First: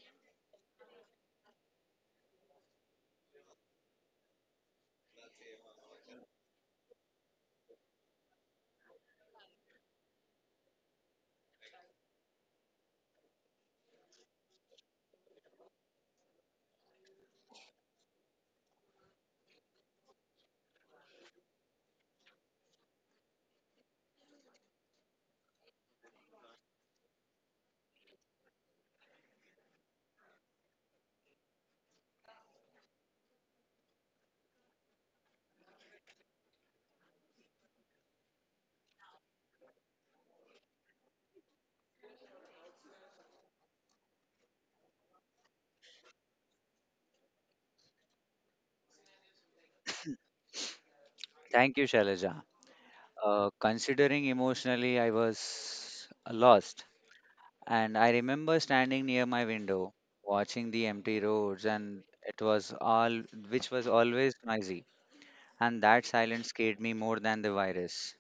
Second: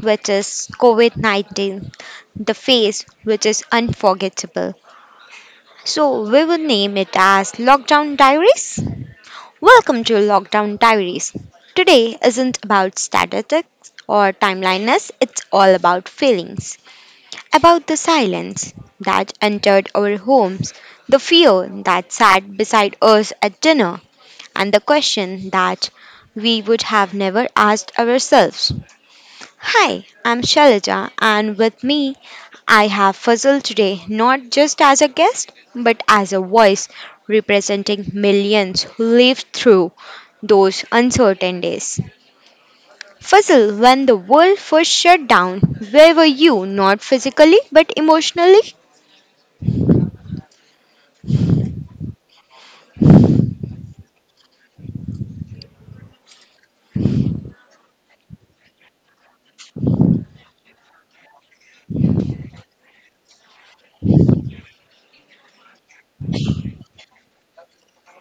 which is COVID-19, the phase which is unforgettable. So we will name it as Lockdown Diaries. Welcome to Lockdown Diaries. Today isn't about statistics or timeliness, it's all about feelings about the silence that entered our homes, the fear that sat beside us at dinner, and the question that we would have never asked ourselves. Hi, I'm Shalaja, and with me, I have Fazil today not just as a guest but as a voice representing millions who lived through those uncertain days. Fazil, when the world first shut down, where were you? Not physically, but emotionally? Thank you, Shailaja. Considering emotionally, I was lost. And I remember standing near my window, watching the empty roads, and it was all, which was always noisy. And that silence scared me more than the virus.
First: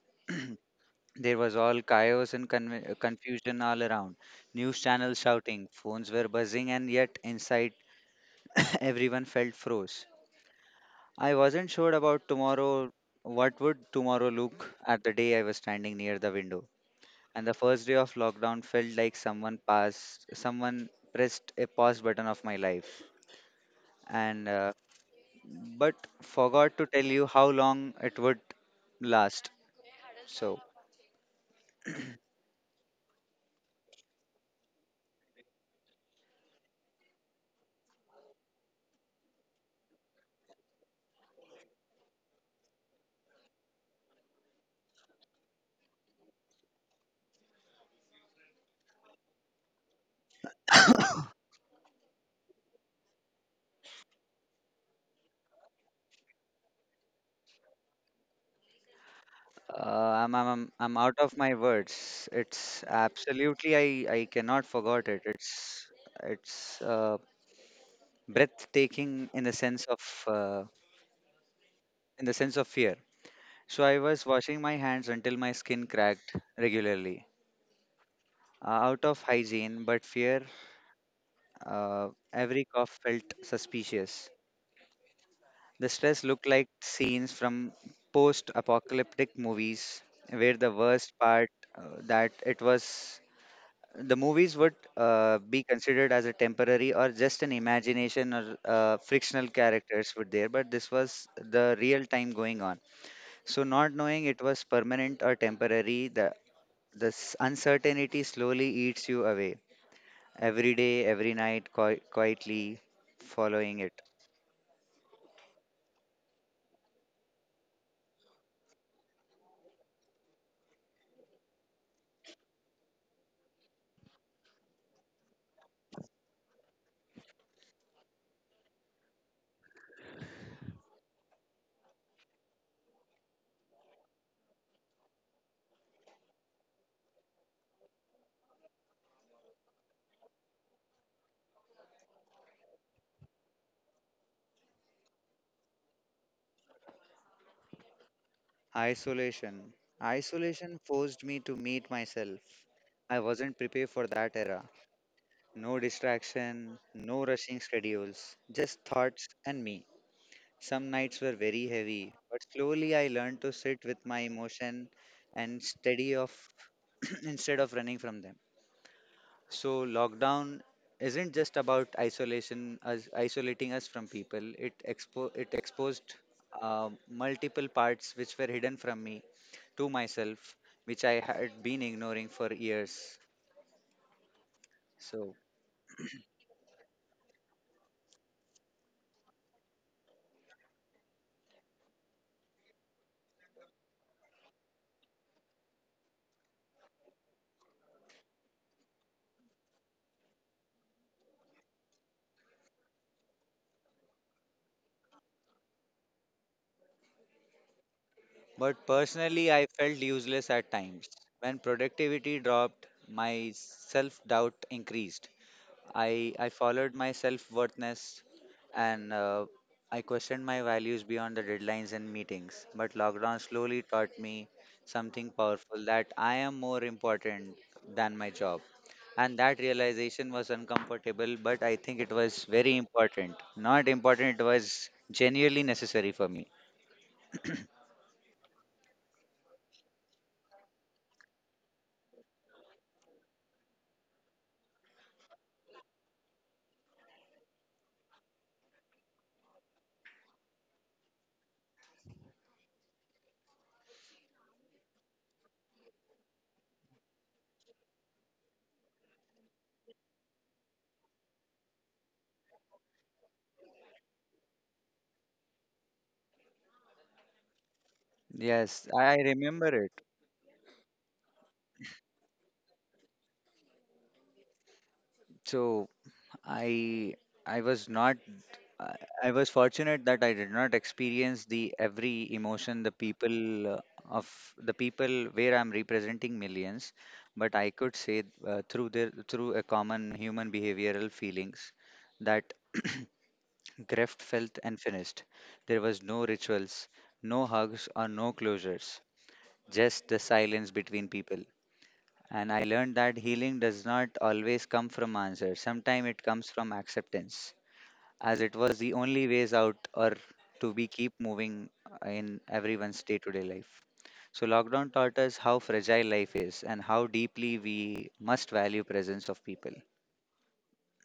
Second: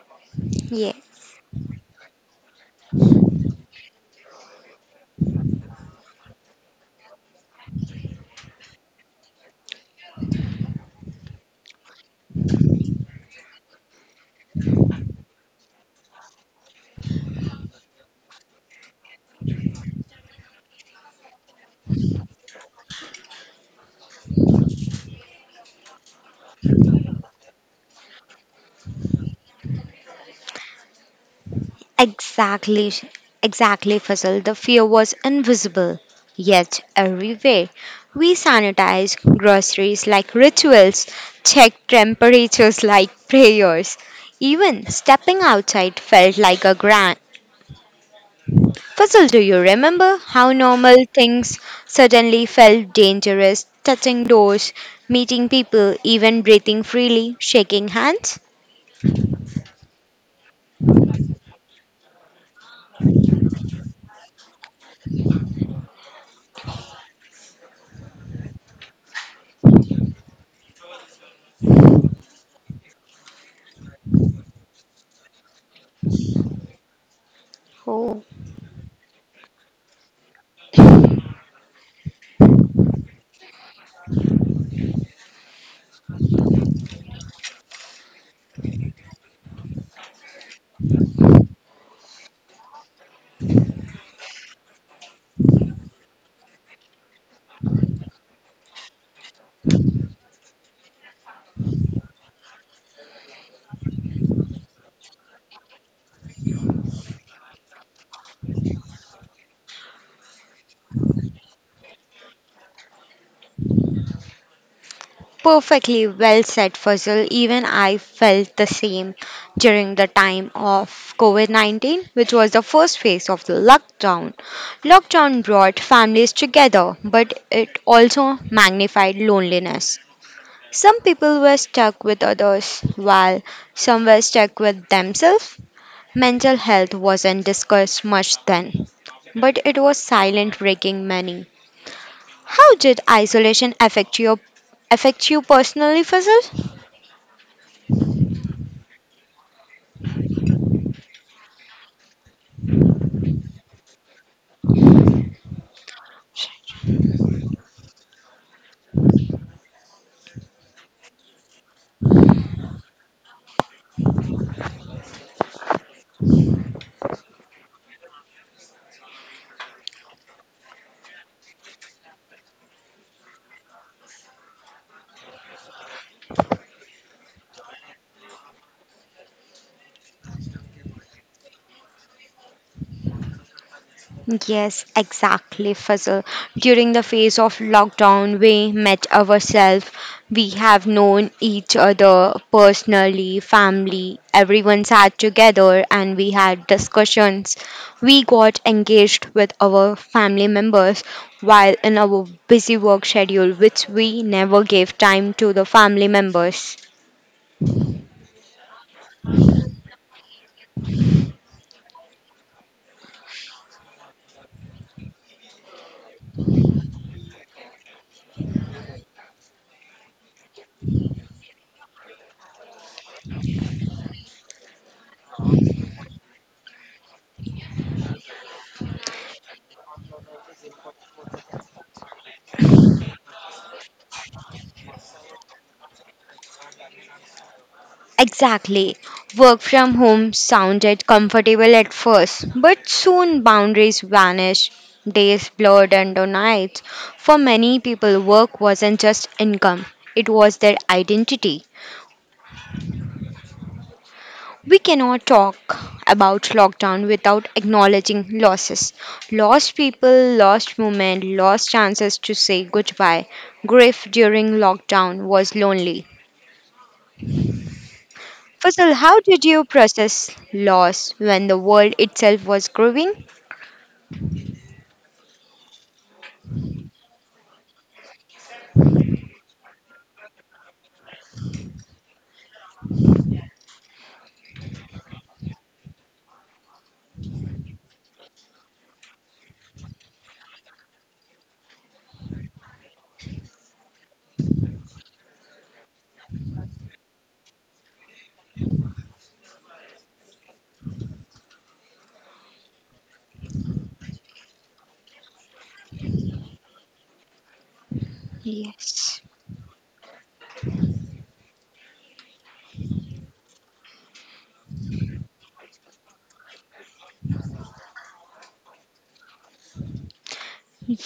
Yeah, There was all chaos and confusion all around. News channels shouting, phones were buzzing, and yet inside, everyone felt froze. I wasn't sure about tomorrow. What would tomorrow look at the day I was standing near the window? And the first day of lockdown felt like someone passed someone pressed a pause button of my life and but forgot to tell you how long it would last. So exactly, exactly, Fazal. The fear was invisible, yet everywhere. We sanitize groceries like rituals, check temperatures like prayers. Even stepping outside felt like a grant. Fazal, do you remember how normal things suddenly felt dangerous? Touching doors, meeting people, even breathing freely, shaking hands? I'm out of my words. It's absolutely I cannot forget it it's uh, Breathtaking in the sense of uh, in the sense of fear. So I was washing my hands until my skin cracked regularly, out of hygiene but fear. Every cough felt suspicious. The stress looked like scenes from post apocalyptic movies, where the worst part that it was, the movies would be considered as a temporary or just an imagination or frictional characters were there, but this was the real time going on. So, not knowing it was permanent or temporary, the this uncertainty slowly eats you away every day, every night, quietly following it. Perfectly well said, Fazil. Even I felt the same during the time of COVID 19, which was the first phase of the lockdown. Lockdown brought families together, but it also magnified loneliness. Some people were stuck with others, while some were stuck with themselves. Mental health wasn't discussed much then, but it was silent breaking many. How did isolation affect you personally, Fazil? Isolation. Isolation forced me to meet myself. I wasn't prepared for that era. No distraction, no rushing schedules, just thoughts and me. Some nights were very heavy, but slowly I learned to sit with my emotion and steady off instead of running from them. So lockdown isn't just about isolation as isolating us from people. It exposed multiple parts which were hidden from me to myself, which I had been ignoring for years. Yes, So, exactly, Fazal. During the phase of lockdown, we met ourselves. We have known each other personally, family. Everyone sat together and we had discussions. We got engaged with our family members while in our busy work schedule, which we never gave time to the family members. but personally, I felt useless at times. When productivity dropped, my self doubt increased. I followed my self-worthness and I questioned my values beyond the deadlines and meetings. But lockdown slowly taught me something powerful, that I am more important than my job. And that realization was uncomfortable, but I think it was very important. Not important, it was genuinely necessary for me. Exactly. Work from home sounded comfortable at first, but soon boundaries vanished. Days blurred into nights. For many people, work wasn't just income, it was their identity. We cannot talk about lockdown without acknowledging losses. Lost people, lost moment, lost chances to say goodbye. Grief during lockdown was lonely. Yes, Faisal, I how did you remember it. process loss when the world itself was growing? So I I was not I I was fortunate that I did not experience the every emotion the people uh, of, the people where I'm representing millions, but I could say through a common human behavioral feelings that Greft felt and finished. There was no rituals, no hugs or no closures, just the silence between people. And I learned that healing does not always come from answers. Sometimes it comes from acceptance, as it was the Yes. only ways out, or to be keep moving in everyone's day-to-day life. So lockdown taught us how fragile life is and how deeply we must value presence of people.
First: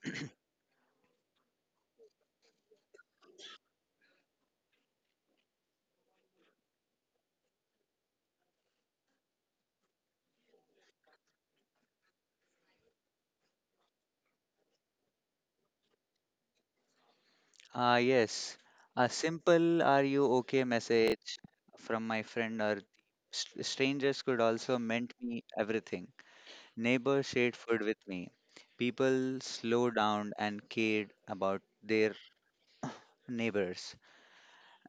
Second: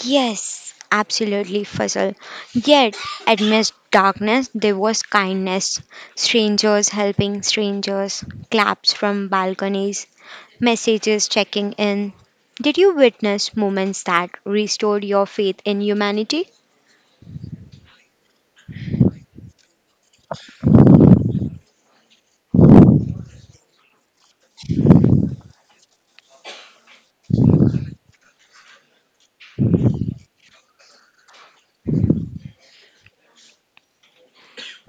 Yes, absolutely, Faisal. Yet, amidst darkness, there was kindness. Strangers helping strangers, claps from balconies, messages checking in. Did you witness moments that restored your faith in humanity? Ah, yes, a simple "Are you okay?" message from my friend or strangers could also meant me everything. Neighbors shared food with me. People slowed down and cared about their neighbors.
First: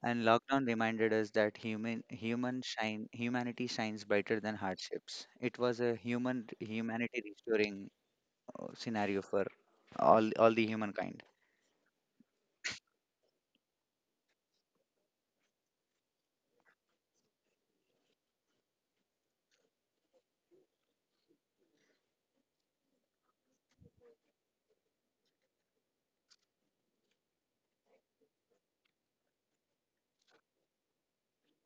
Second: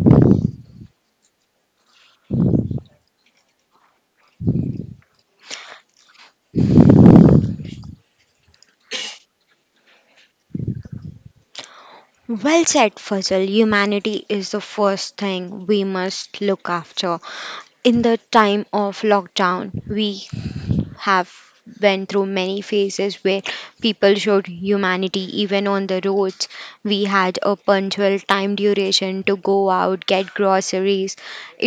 And lockdown reminded us that humanity shines brighter than hardships. It was a humanity restoring scenario for all the humankind. Well said, Fuzzle. Humanity is the first thing we must look after. In the time of lockdown we have went through many phases where people showed humanity even on the roads. We had a punctual time duration to go out get groceries.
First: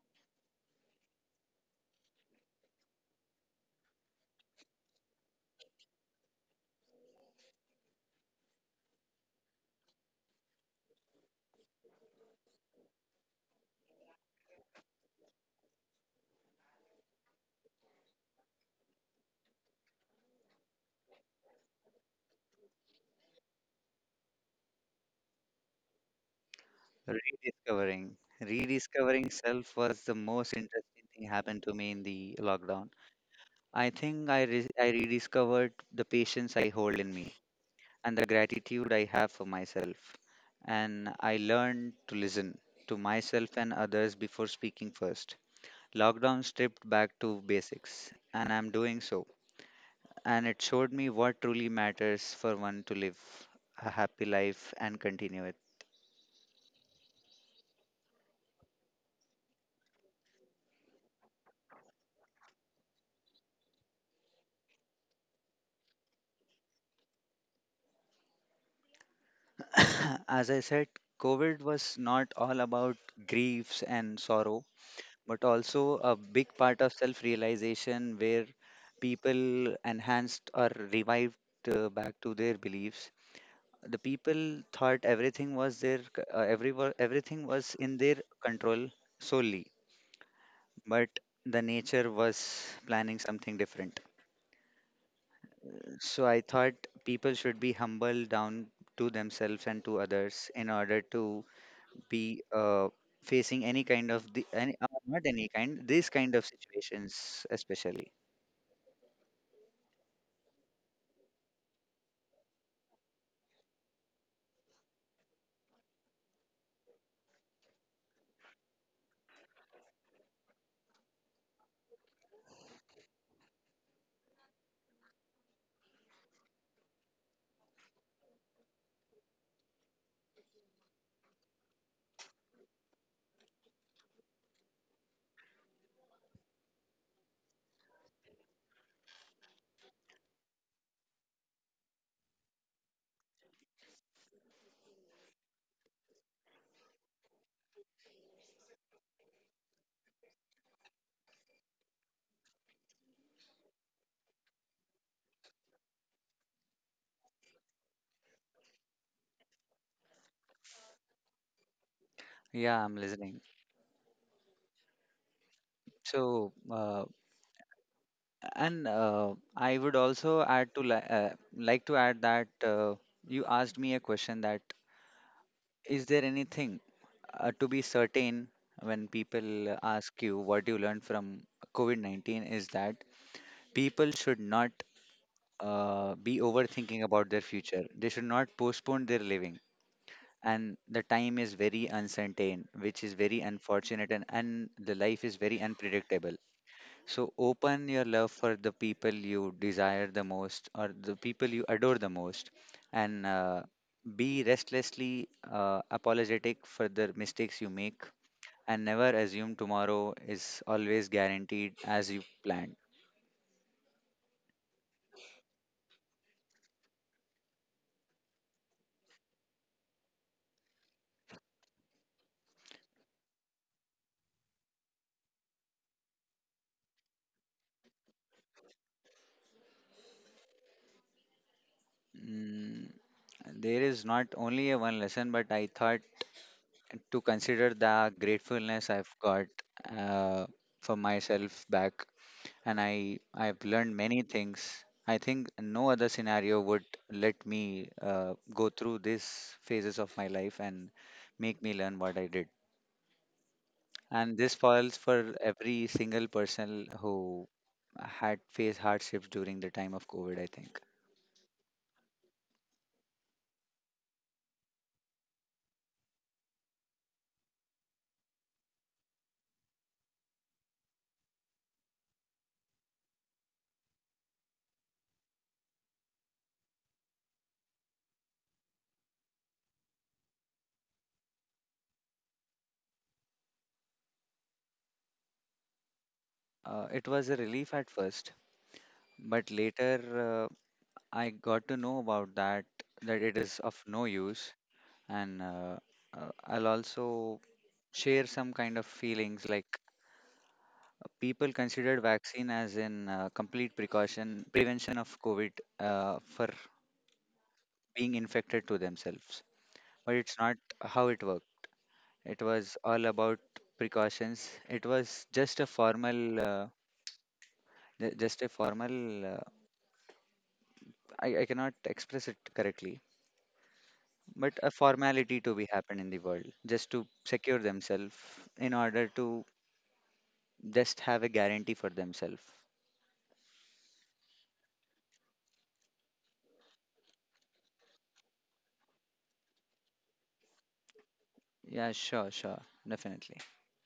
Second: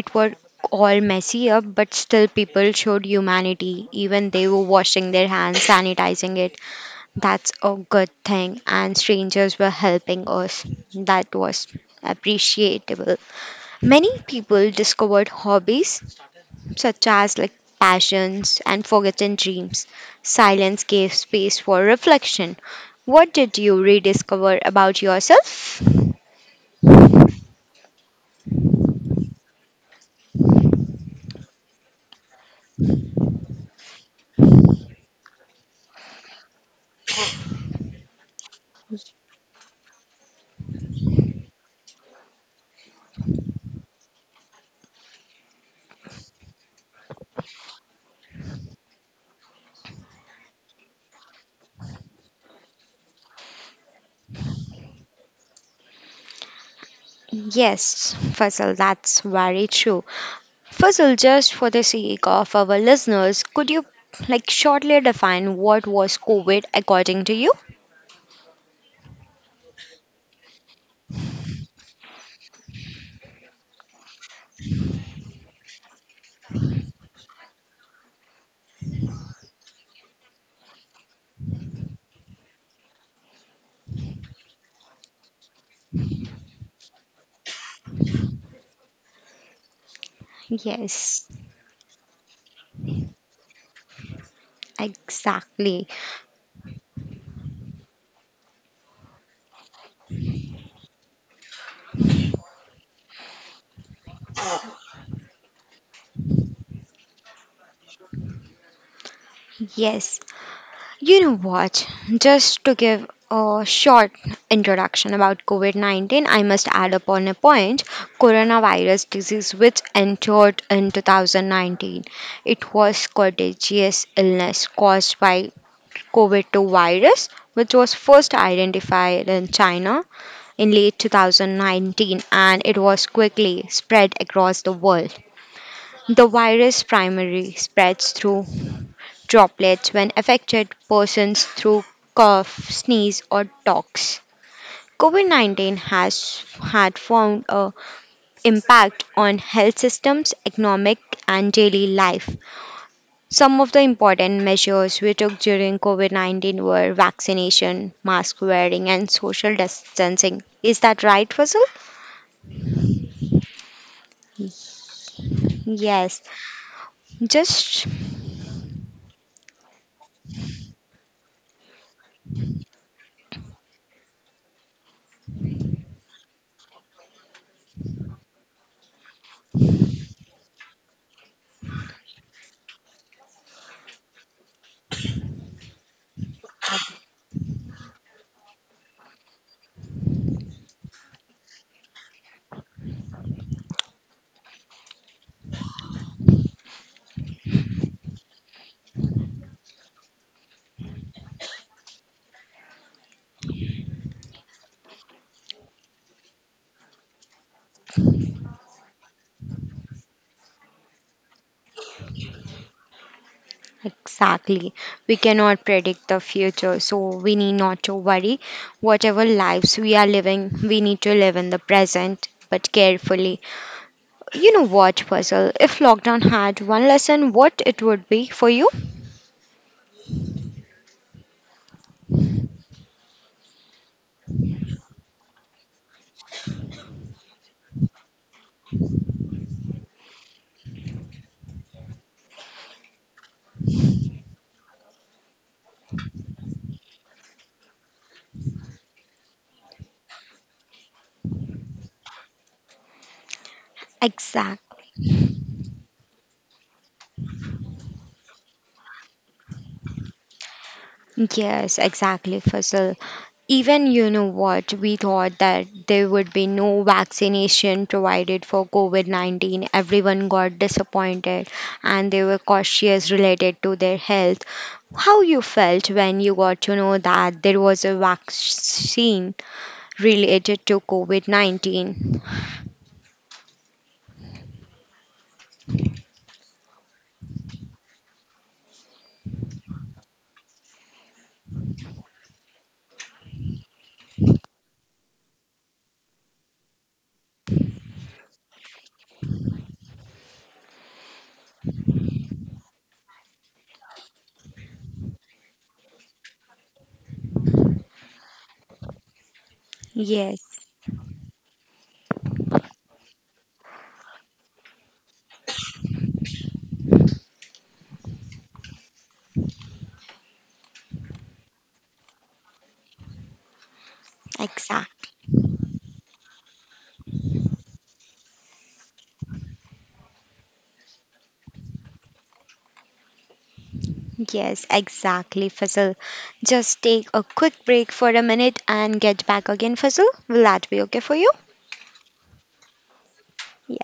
It was all messy up, but still people showed humanity, even they were washing their hands, sanitizing it. That's a good thing, and strangers were helping us. That was appreciable. Many people discovered hobbies such as like passions and forgotten dreams. Silence gave space for reflection. What did you rediscover about yourself? Rediscovering self was the most interesting thing happened to me in the lockdown. I think I rediscovered the patience I hold in me and the gratitude I have for myself. And I learned to listen to myself and others before speaking first. Lockdown stripped back to basics, and I'm doing so. And it showed me what truly matters for one to live a happy life and continue it. Yes, Faisal, that's very true. Faisal, just for the sake of our listeners, could you like shortly define what was COVID according to you? As I said, COVID was not all about griefs and sorrow, but also a big part of self realization where people enhanced or revived back to their beliefs. The people thought everything was their, everything was in their control solely, but Yes, the nature was planning something different. exactly. So I thought people should be humble down to themselves and to others in order to be, facing any kind of the any not any kind these kind of situations especially. Yes, you know what? Just to give a short introduction about COVID 19, I must add upon a point coronavirus disease, which entered in 2019. It was contagious illness caused by COVID 2 virus, which was first identified in China in late 2019 and it was quickly spread across the world. The virus primarily spreads through droplets when affected persons through cough, sneeze, or talks. COVID 19 has had found a impact on health systems, economic, and daily life. Some of the important measures we took during COVID 19 were vaccination, mask wearing, and social distancing. Is that right, Fazul? Yeah, I'm listening. Yes. So Just and I would also like to add that, you asked me a question, that is there anything to be certain, when people ask you what you learned from COVID-19, is that people should not be overthinking about their future. They should not postpone their living. And the time is very uncertain, which is very unfortunate, and the life is very unpredictable. So open your love for the people you desire the most or the people you adore the most, and be restlessly apologetic for the mistakes you make, and never assume tomorrow is always guaranteed as you planned. exactly. We cannot predict the future, so we need not to worry. Whatever lives we are living, we need to live in the present, but carefully. You know what, Puzzle? If lockdown had one lesson, what it would be for you? Mm, there is not only a one lesson, but I thought to consider the gratefulness I've got uh, for myself back, and I've learned many things. I think no other scenario would let me go through these phases of my life and make me learn what I did. And this Exactly. falls for every single person who had faced hardships during the time of COVID, I think. Yes, exactly, Faisal. Even you know what, we thought that there would be no vaccination provided for COVID 19. Everyone got disappointed and they were cautious related to their health. How you felt when you got to know that there was a vaccine related to COVID 19? It was a relief at first, but later I got to know about that, that it is of no use. And I'll also share some kind of feelings, like, people considered vaccine as in complete precaution, prevention of COVID for being infected to themselves. But it's Yes, not how it works. It was all about precautions. It was just a formal, I cannot express it correctly, but a exactly. formality to be happened in the world, just to secure themselves in order to just have a guarantee for themselves. Yes, exactly, Faisal. Just take a quick break for a minute and get back again, Faisal. Will that be okay for you? Yeah, sure, sure, definitely. Yeah.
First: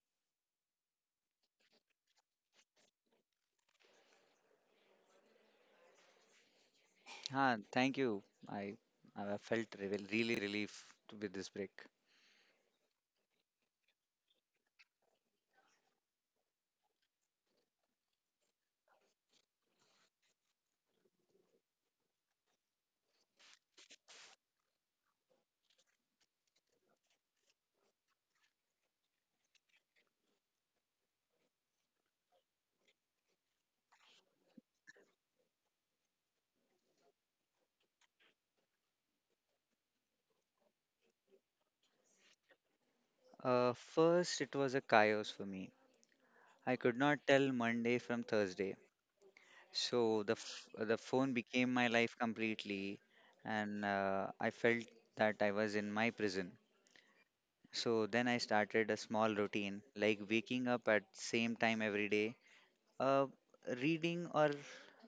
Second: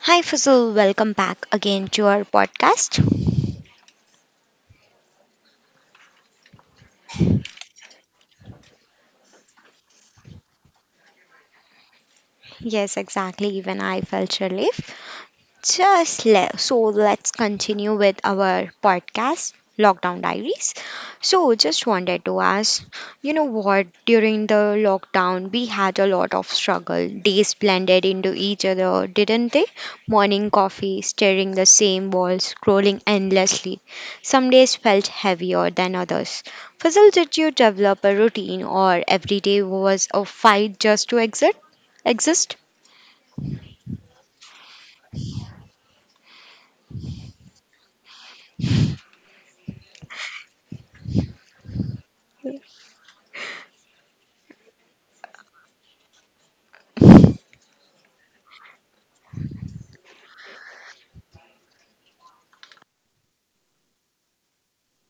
Hi, Faisal. Welcome back again to our podcast. Ah, thank you. I, I felt really relief with this break. Yes, exactly. Even I felt relief. So let's continue with our podcast, Lockdown Diaries. So, just wanted to ask, you know what? During the lockdown, we had a lot of struggle. Days blended into each other, didn't they? Morning coffee, staring the same wall, scrolling endlessly. Some days felt heavier than others. Fazal, did you develop a routine, or every day was a fight just to exit? Exist? First, it was a chaos for me. I could not tell Monday from Thursday. So the phone became my life completely, and I felt that I was in my prison. So then I started a small routine, like waking up at same time every day, uh, reading or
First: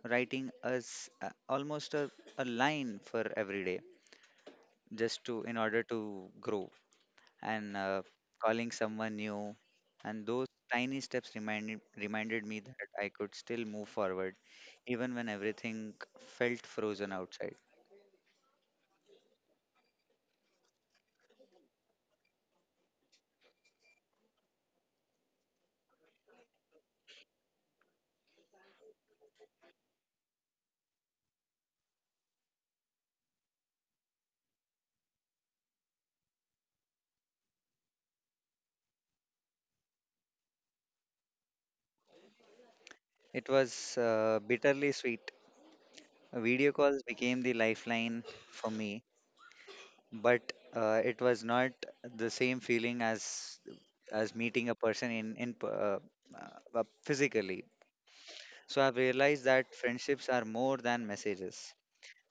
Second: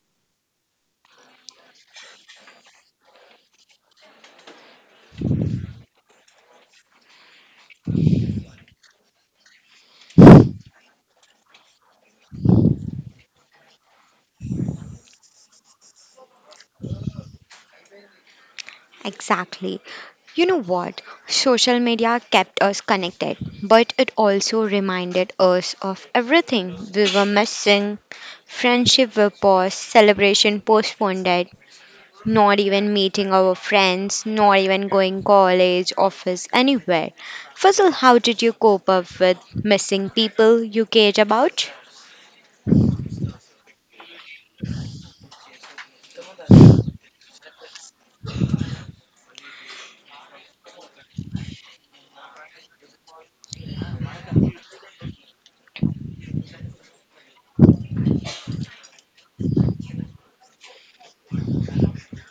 writing as almost a line for every day, just to in order to grow and calling someone new. And those tiny reminded me that I could still move forward, even when everything felt frozen outside. Exactly. You know what? Social media kept us connected, but it also reminded us of everything we were missing. Friendship were paused, celebration postponed, not even meeting our friends, not even going college, office, anywhere. First of all, how did you cope up with missing people you cared about? It was bitterly sweet. Video calls became the lifeline for me, but it was not the same feeling as meeting a person physically. So I've realized that friendships are more than messages.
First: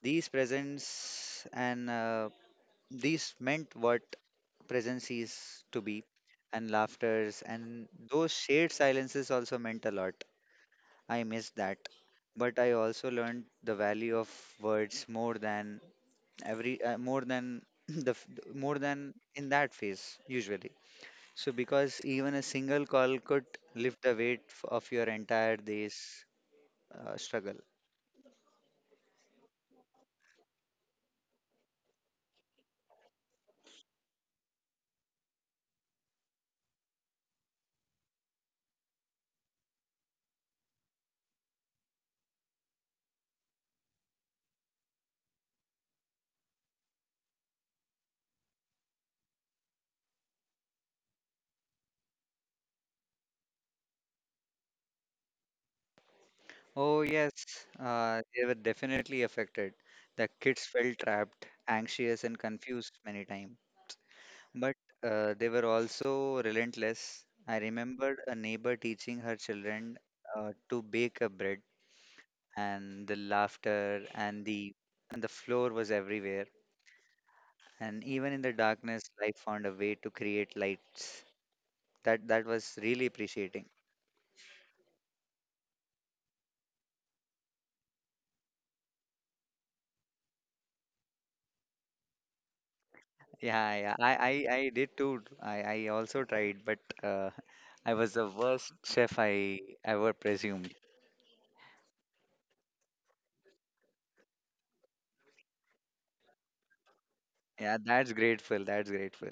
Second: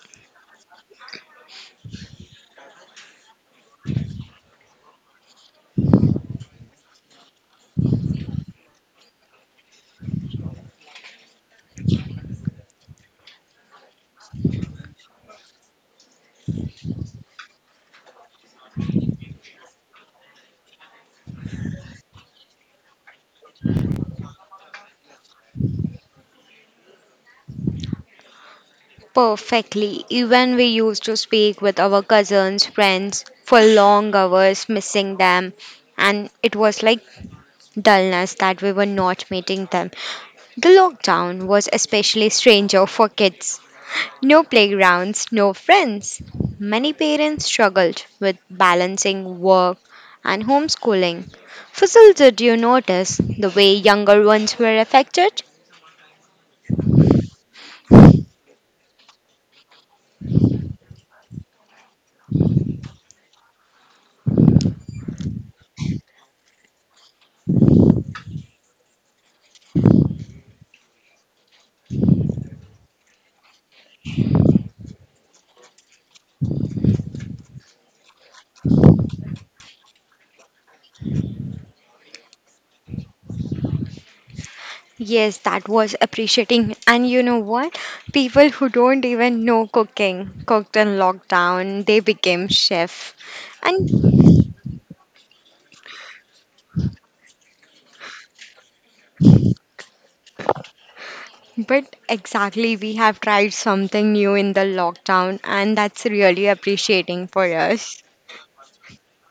These presents and these meant what presence is to be, and laughters, and those shared silences also meant a lot. I missed that. But I also learned the value of words more than more than the, f- more than in that phase usually. So because even a single call could lift the weight of your entire day's struggle. Perfectly. Even we used to speak with our cousins, friends for long hours, missing them. And it was like dullness that we were not meeting them. The lockdown was especially stranger for kids. No playgrounds, no friends. Many parents struggled with balancing work and homeschooling. Fussel, did you notice the way younger ones were affected? Oh yes, they were definitely affected. The kids felt trapped, anxious, and confused many times. But they were also relentless. I remembered a neighbor teaching her children to bake a bread, and the laughter and the floor was everywhere. And even in the darkness, life found a way to create lights. That was really appreciating. Yes, that was appreciating. And you know what? People who don't even know cooking cooked in lockdown, they became chef. Yeah, And yeah. I did too. I also tried, but I was the worst chef I ever presumed. but exactly, we have tried something new in the lockdown, and that's really appreciating for Yeah, us. that's grateful. That's grateful.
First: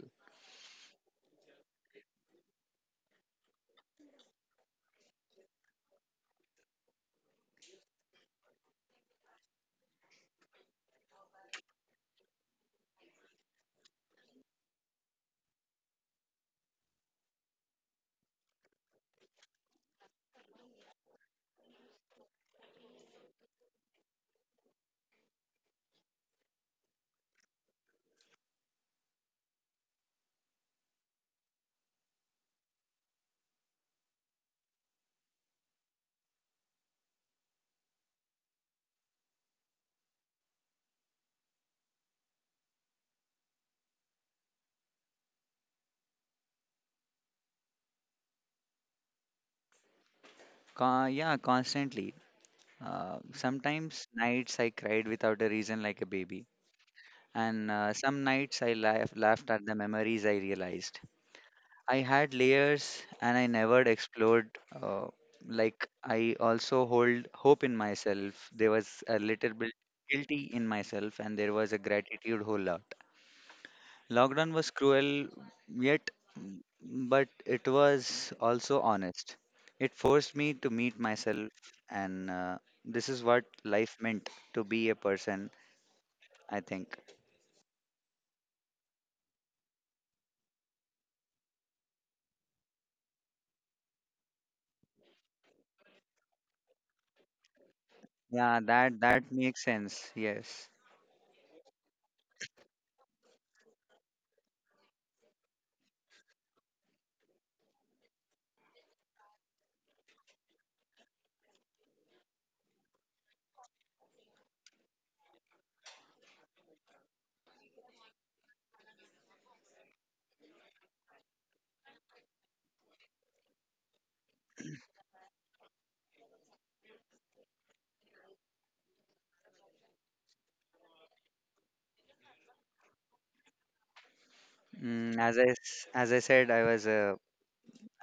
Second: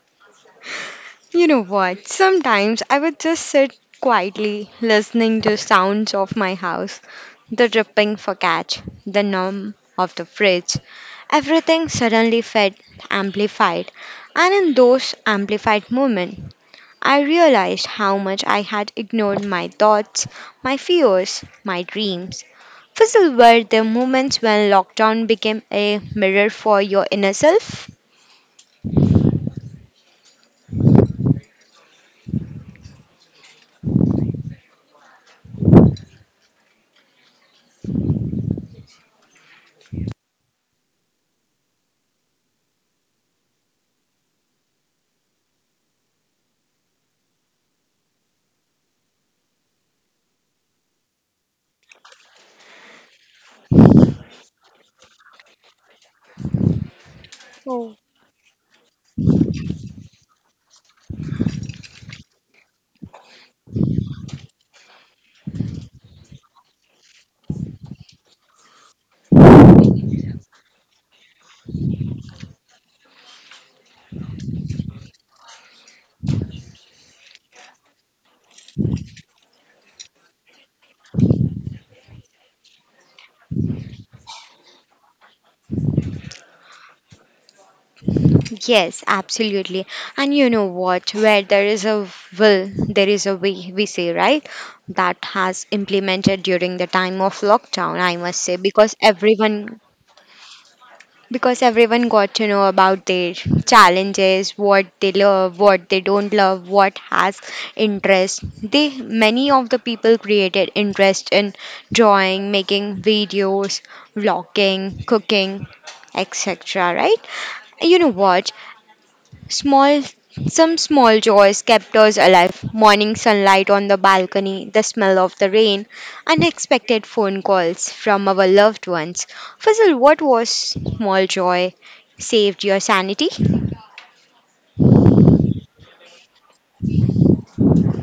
You know what? Sometimes I would just sit quietly listening to sounds of my house, the dripping focaccia, the hum of the fridge. Everything suddenly felt amplified, and in those amplified moments, I realized how much I had ignored my thoughts, my fears, my dreams. Fizzle were the moments when lockdown became a mirror for your inner self. Con Yeah, constantly. Sometimes nights I cried without a reason like a baby, and some nights I laughed at the memories I realized. I had layers and I never explored. Like, I also hold hope in myself. There was a little bit guilty in myself, and there was a gratitude whole lot. Lockdown was cruel, yet, but it was also honest. It forced me to meet myself, and this is what life meant to be a person, I think. Yes, absolutely. And you know what? Where there is a will, there is a way, we say, right? That has implemented during the time of lockdown, I must say, Yeah, that that makes sense. Yes. because everyone got to know about their challenges, what they love, what they don't love, what has interest. They many of the people created interest in drawing, making videos, vlogging, cooking, etc. Right? You know what? Small, some small joys kept us alive. Morning sunlight on the balcony, the smell of the rain, unexpected phone calls from our loved ones. Fazil, what was small joy saved your sanity? Mm, as I said, I was a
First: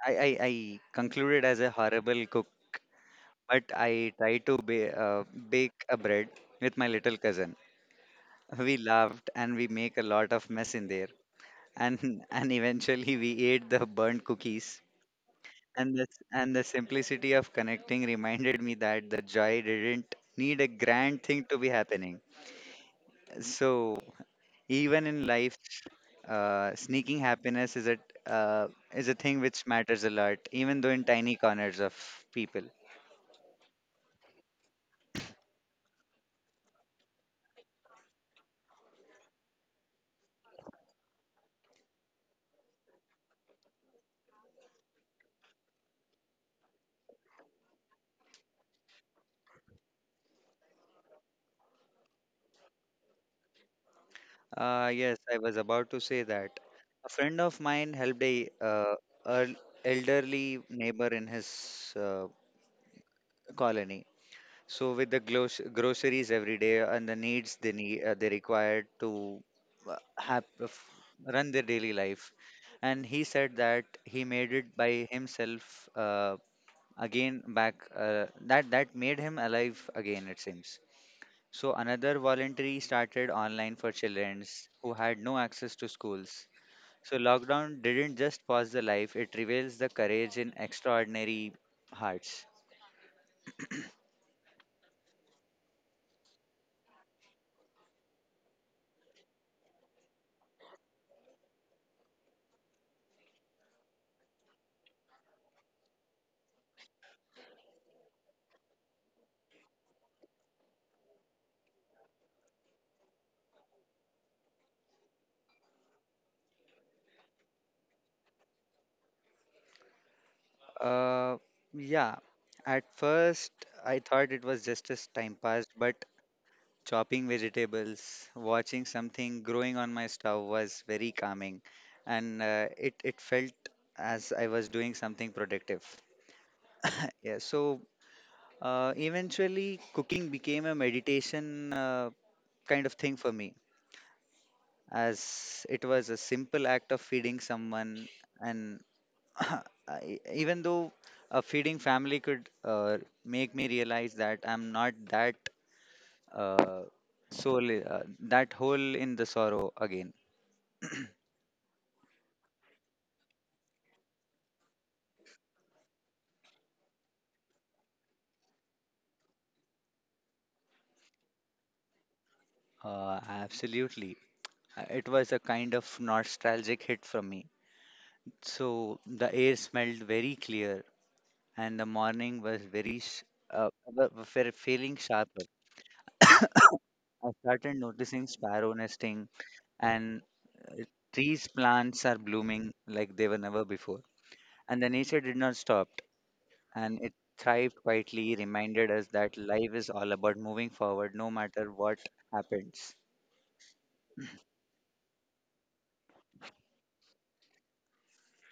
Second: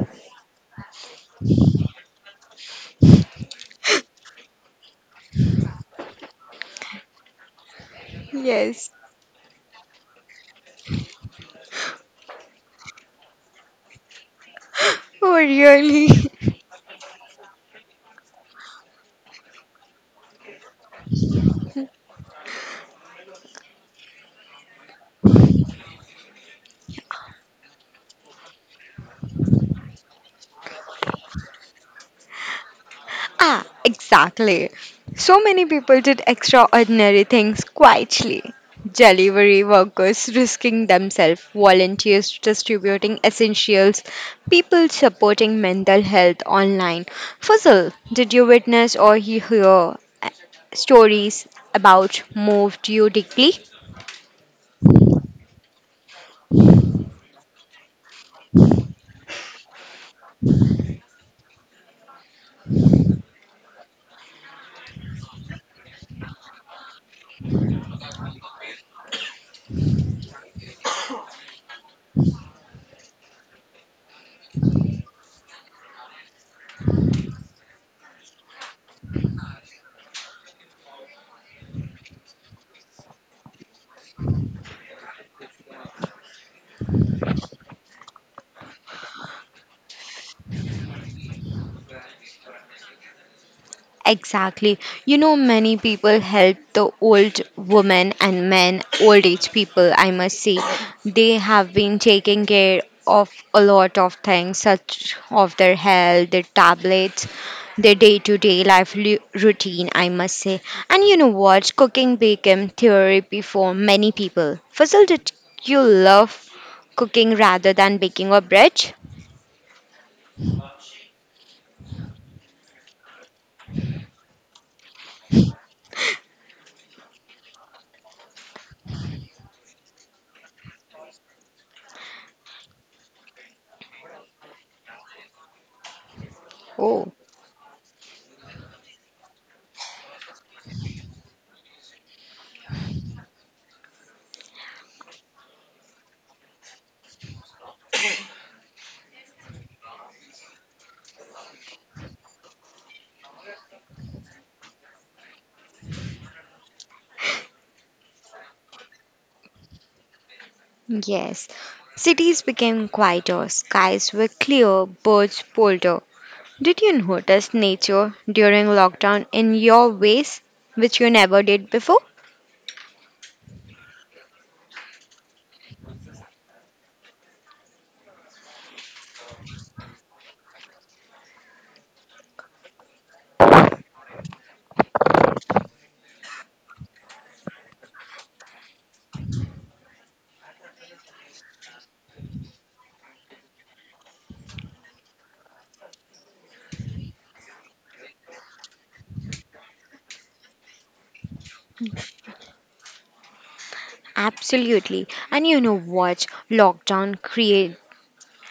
I I, I concluded as a horrible cook, but I tried to bake a bread with my little cousin. We Yes. laughed and we make a lot of mess in there. And and eventually we ate the burnt cookies. Oh, And the, really? and the simplicity of connecting reminded me that the joy didn't need a grand thing to be happening. So even in life, sneaking happiness uh, is a thing which matters a lot, even though in tiny corners of people. Ah, exactly. So many people did extraordinary things quietly. Delivery workers risking themselves, volunteers distributing essentials, people supporting mental health online. Fuzzle, did you witness or hear stories about moved you deeply? Yes, I was about to say that a friend of mine helped a el- elderly neighbor in his colony, so with the groceries every day and the needs they need, they required to have run their daily life, and he said that he made it by himself again back. That made him alive again, it seems. So another voluntary started online for childrens who had no access to schools. So lockdown didn't just pause the life; it reveals the courage in extraordinary hearts. Exactly. You know, many people help the old women and men, old age people, I must say. They have been taking care of a lot of things, such of their health, their tablets, their day to day life routine, I must say. And you know what? Cooking became therapy for many people. Fuzzle, did you love cooking rather than baking or bread? Uh, yeah. At first, I thought it was just as time passed, but chopping vegetables, watching something growing on my stove was very calming, and it felt as I was doing something productive. Oh. Yeah. So eventually, cooking became a meditation kind of thing for me, as it was a simple act of feeding someone, and I- even though a feeding family could make me realize that I'm not that uh, soul, that hole in the sorrow again. Yes, cities became quieter, skies were clear, birds bolder. Did you notice nature during lockdown in your ways, which you never did before? Absolutely. It was a kind of nostalgic hit for me. So the air smelled very clear, and the morning was very uh, feeling sharper. I started noticing sparrow nesting, and uh, trees plants are blooming like they were never before. And the nature did not stop, and it thrived quietly, reminded us that life is all about moving forward no matter what happens. Absolutely. And you know what? Lockdown create,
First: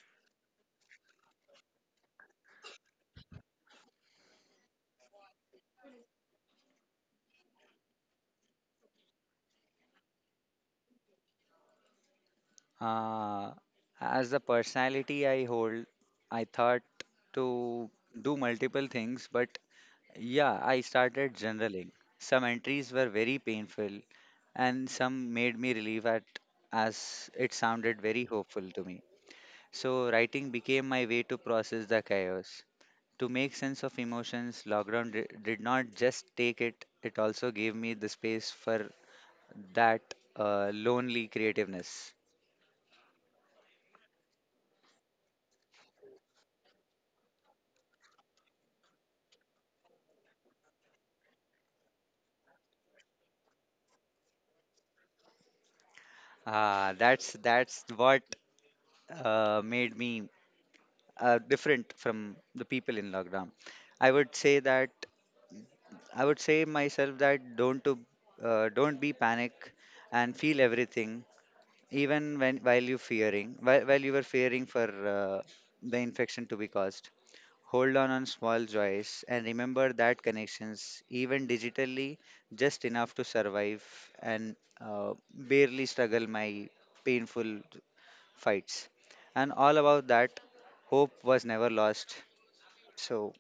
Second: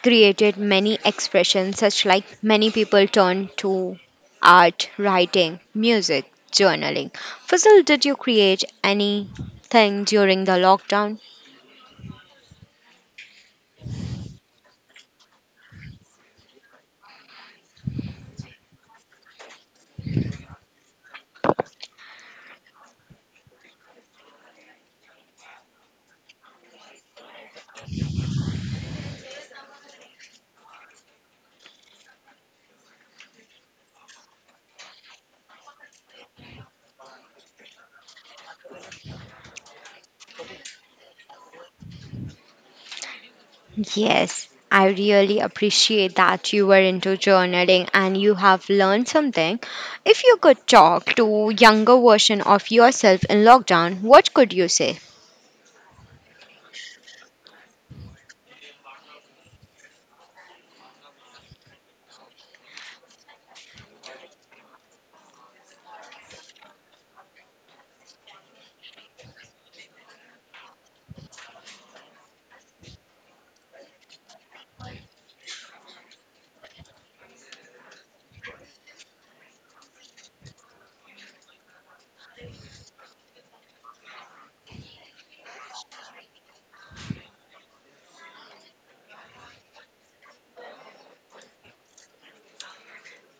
created many expressions, such like many people turn to art, writing, music, journaling. Fazal, did you create anything during the lockdown? Uh, as the personality I hold, I thought to do multiple things, but yeah, I started journaling. Some entries were very painful, and some made me relieve at as it sounded very hopeful to me. So writing became my way to process the chaos, to make sense of emotions. Lockdown did not just take it, it also gave me the space for that lonely creativeness. Yes, I really appreciate that you were into journaling and you have learned something. If you could talk to younger version of yourself in lockdown, what could you say? Ah, that's what made me different from the people in lockdown. I would say that I would say myself that don't to don't be panic and feel everything even when while you fearing while you were fearing for uh, the infection to be caused. Hold on small joys and remember that connections, even digitally, just enough to survive and barely struggle my painful fights. And all about that, hope was never lost. So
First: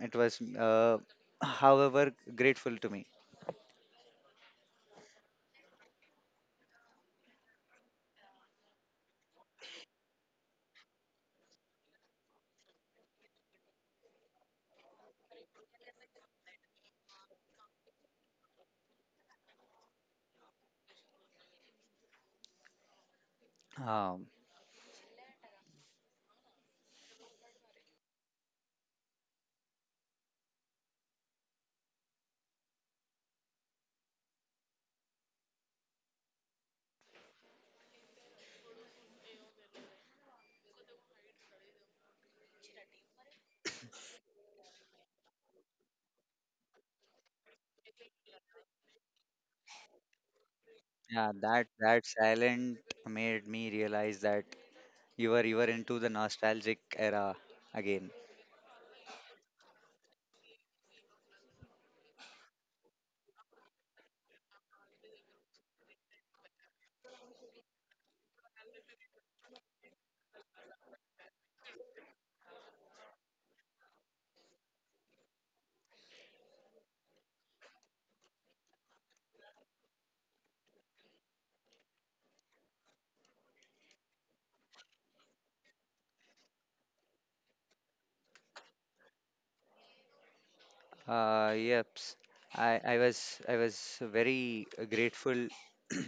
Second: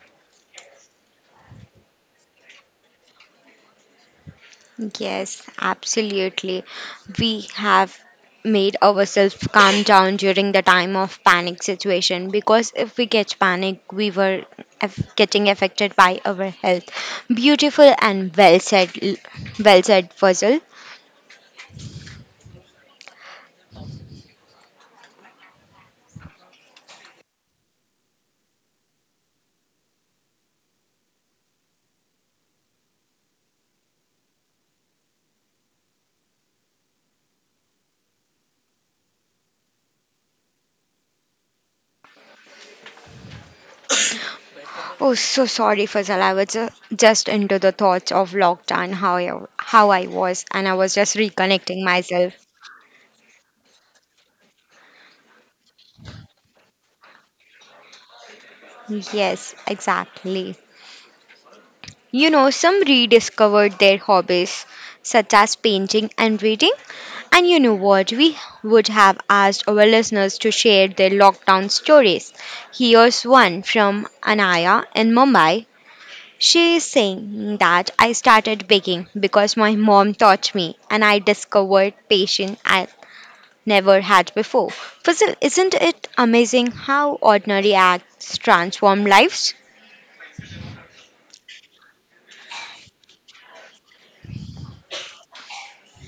it was, however, grateful to me. Yes, absolutely. We have made ourselves calm down during the time of panic situation, because if we get panic we were getting affected by our health. Beautiful and well said, well said, Fuzzle. Um, Oh, so sorry, Fazal. I was just into the thoughts of lockdown, how I was, and I was just yeah, that reconnecting that myself. silent made me realize that you were into the nostalgic era again. Yes, exactly. You know, some rediscovered their hobbies, such as painting and reading. And you know what? We would have asked our listeners to share their lockdown stories. Here's one from Anaya in Mumbai. She is saying that I started baking because my mom taught me and I discovered patience I never had before. Fazil, isn't it amazing how ordinary acts transform lives? Yeps. I was very grateful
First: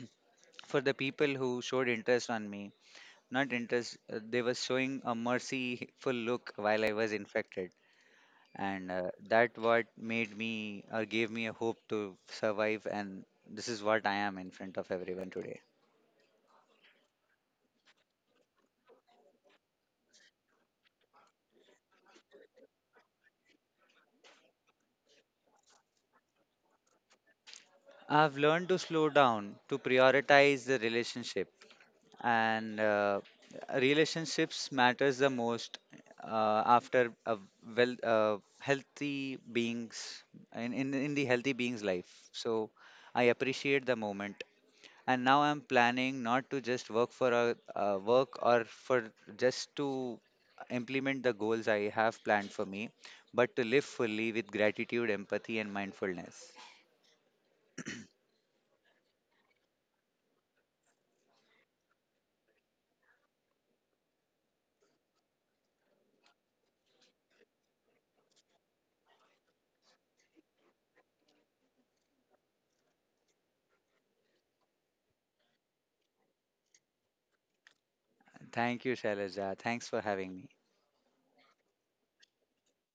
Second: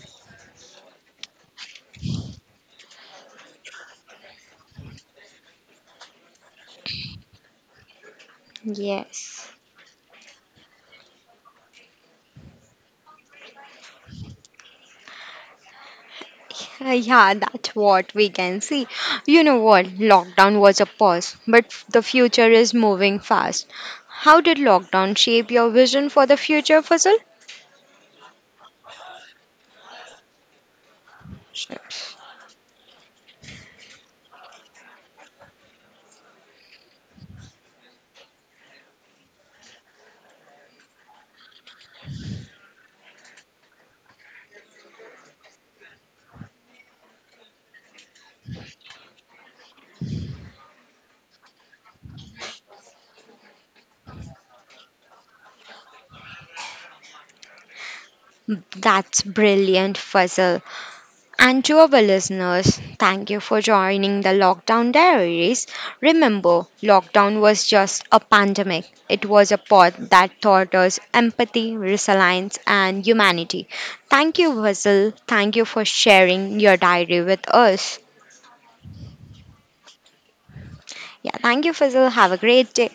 for the people who showed interest on me. Not interest, they were showing a merciful look while I was infected, and Yes. that what made me or gave me a hope to survive. And this is what I am in front of everyone today. Yeah, that's what we can see. You know what? Lockdown was a pause, but the future is moving fast. How did lockdown shape your vision for the future, Fazil? I've learned to slow down, to prioritize the relationship Sure. and relationships matters the most after a well healthy beings in the healthy beings life. So I appreciate the moment, and now I'm planning not to just work for a work or for just to implement the goals I have planned for me, but to live fully with gratitude, empathy and mindfulness. That's brilliant, Fuzzle. And to our listeners, thank you for joining the Lockdown Diaries. Remember, lockdown was just a pandemic. It was a pod that taught us empathy, resilience, and humanity. Thank you, Fuzzle. Thank you for sharing your diary with us. Thank you, Shailaja. Thanks for having me. Yeah, thank you, Fuzzle. Have a great day.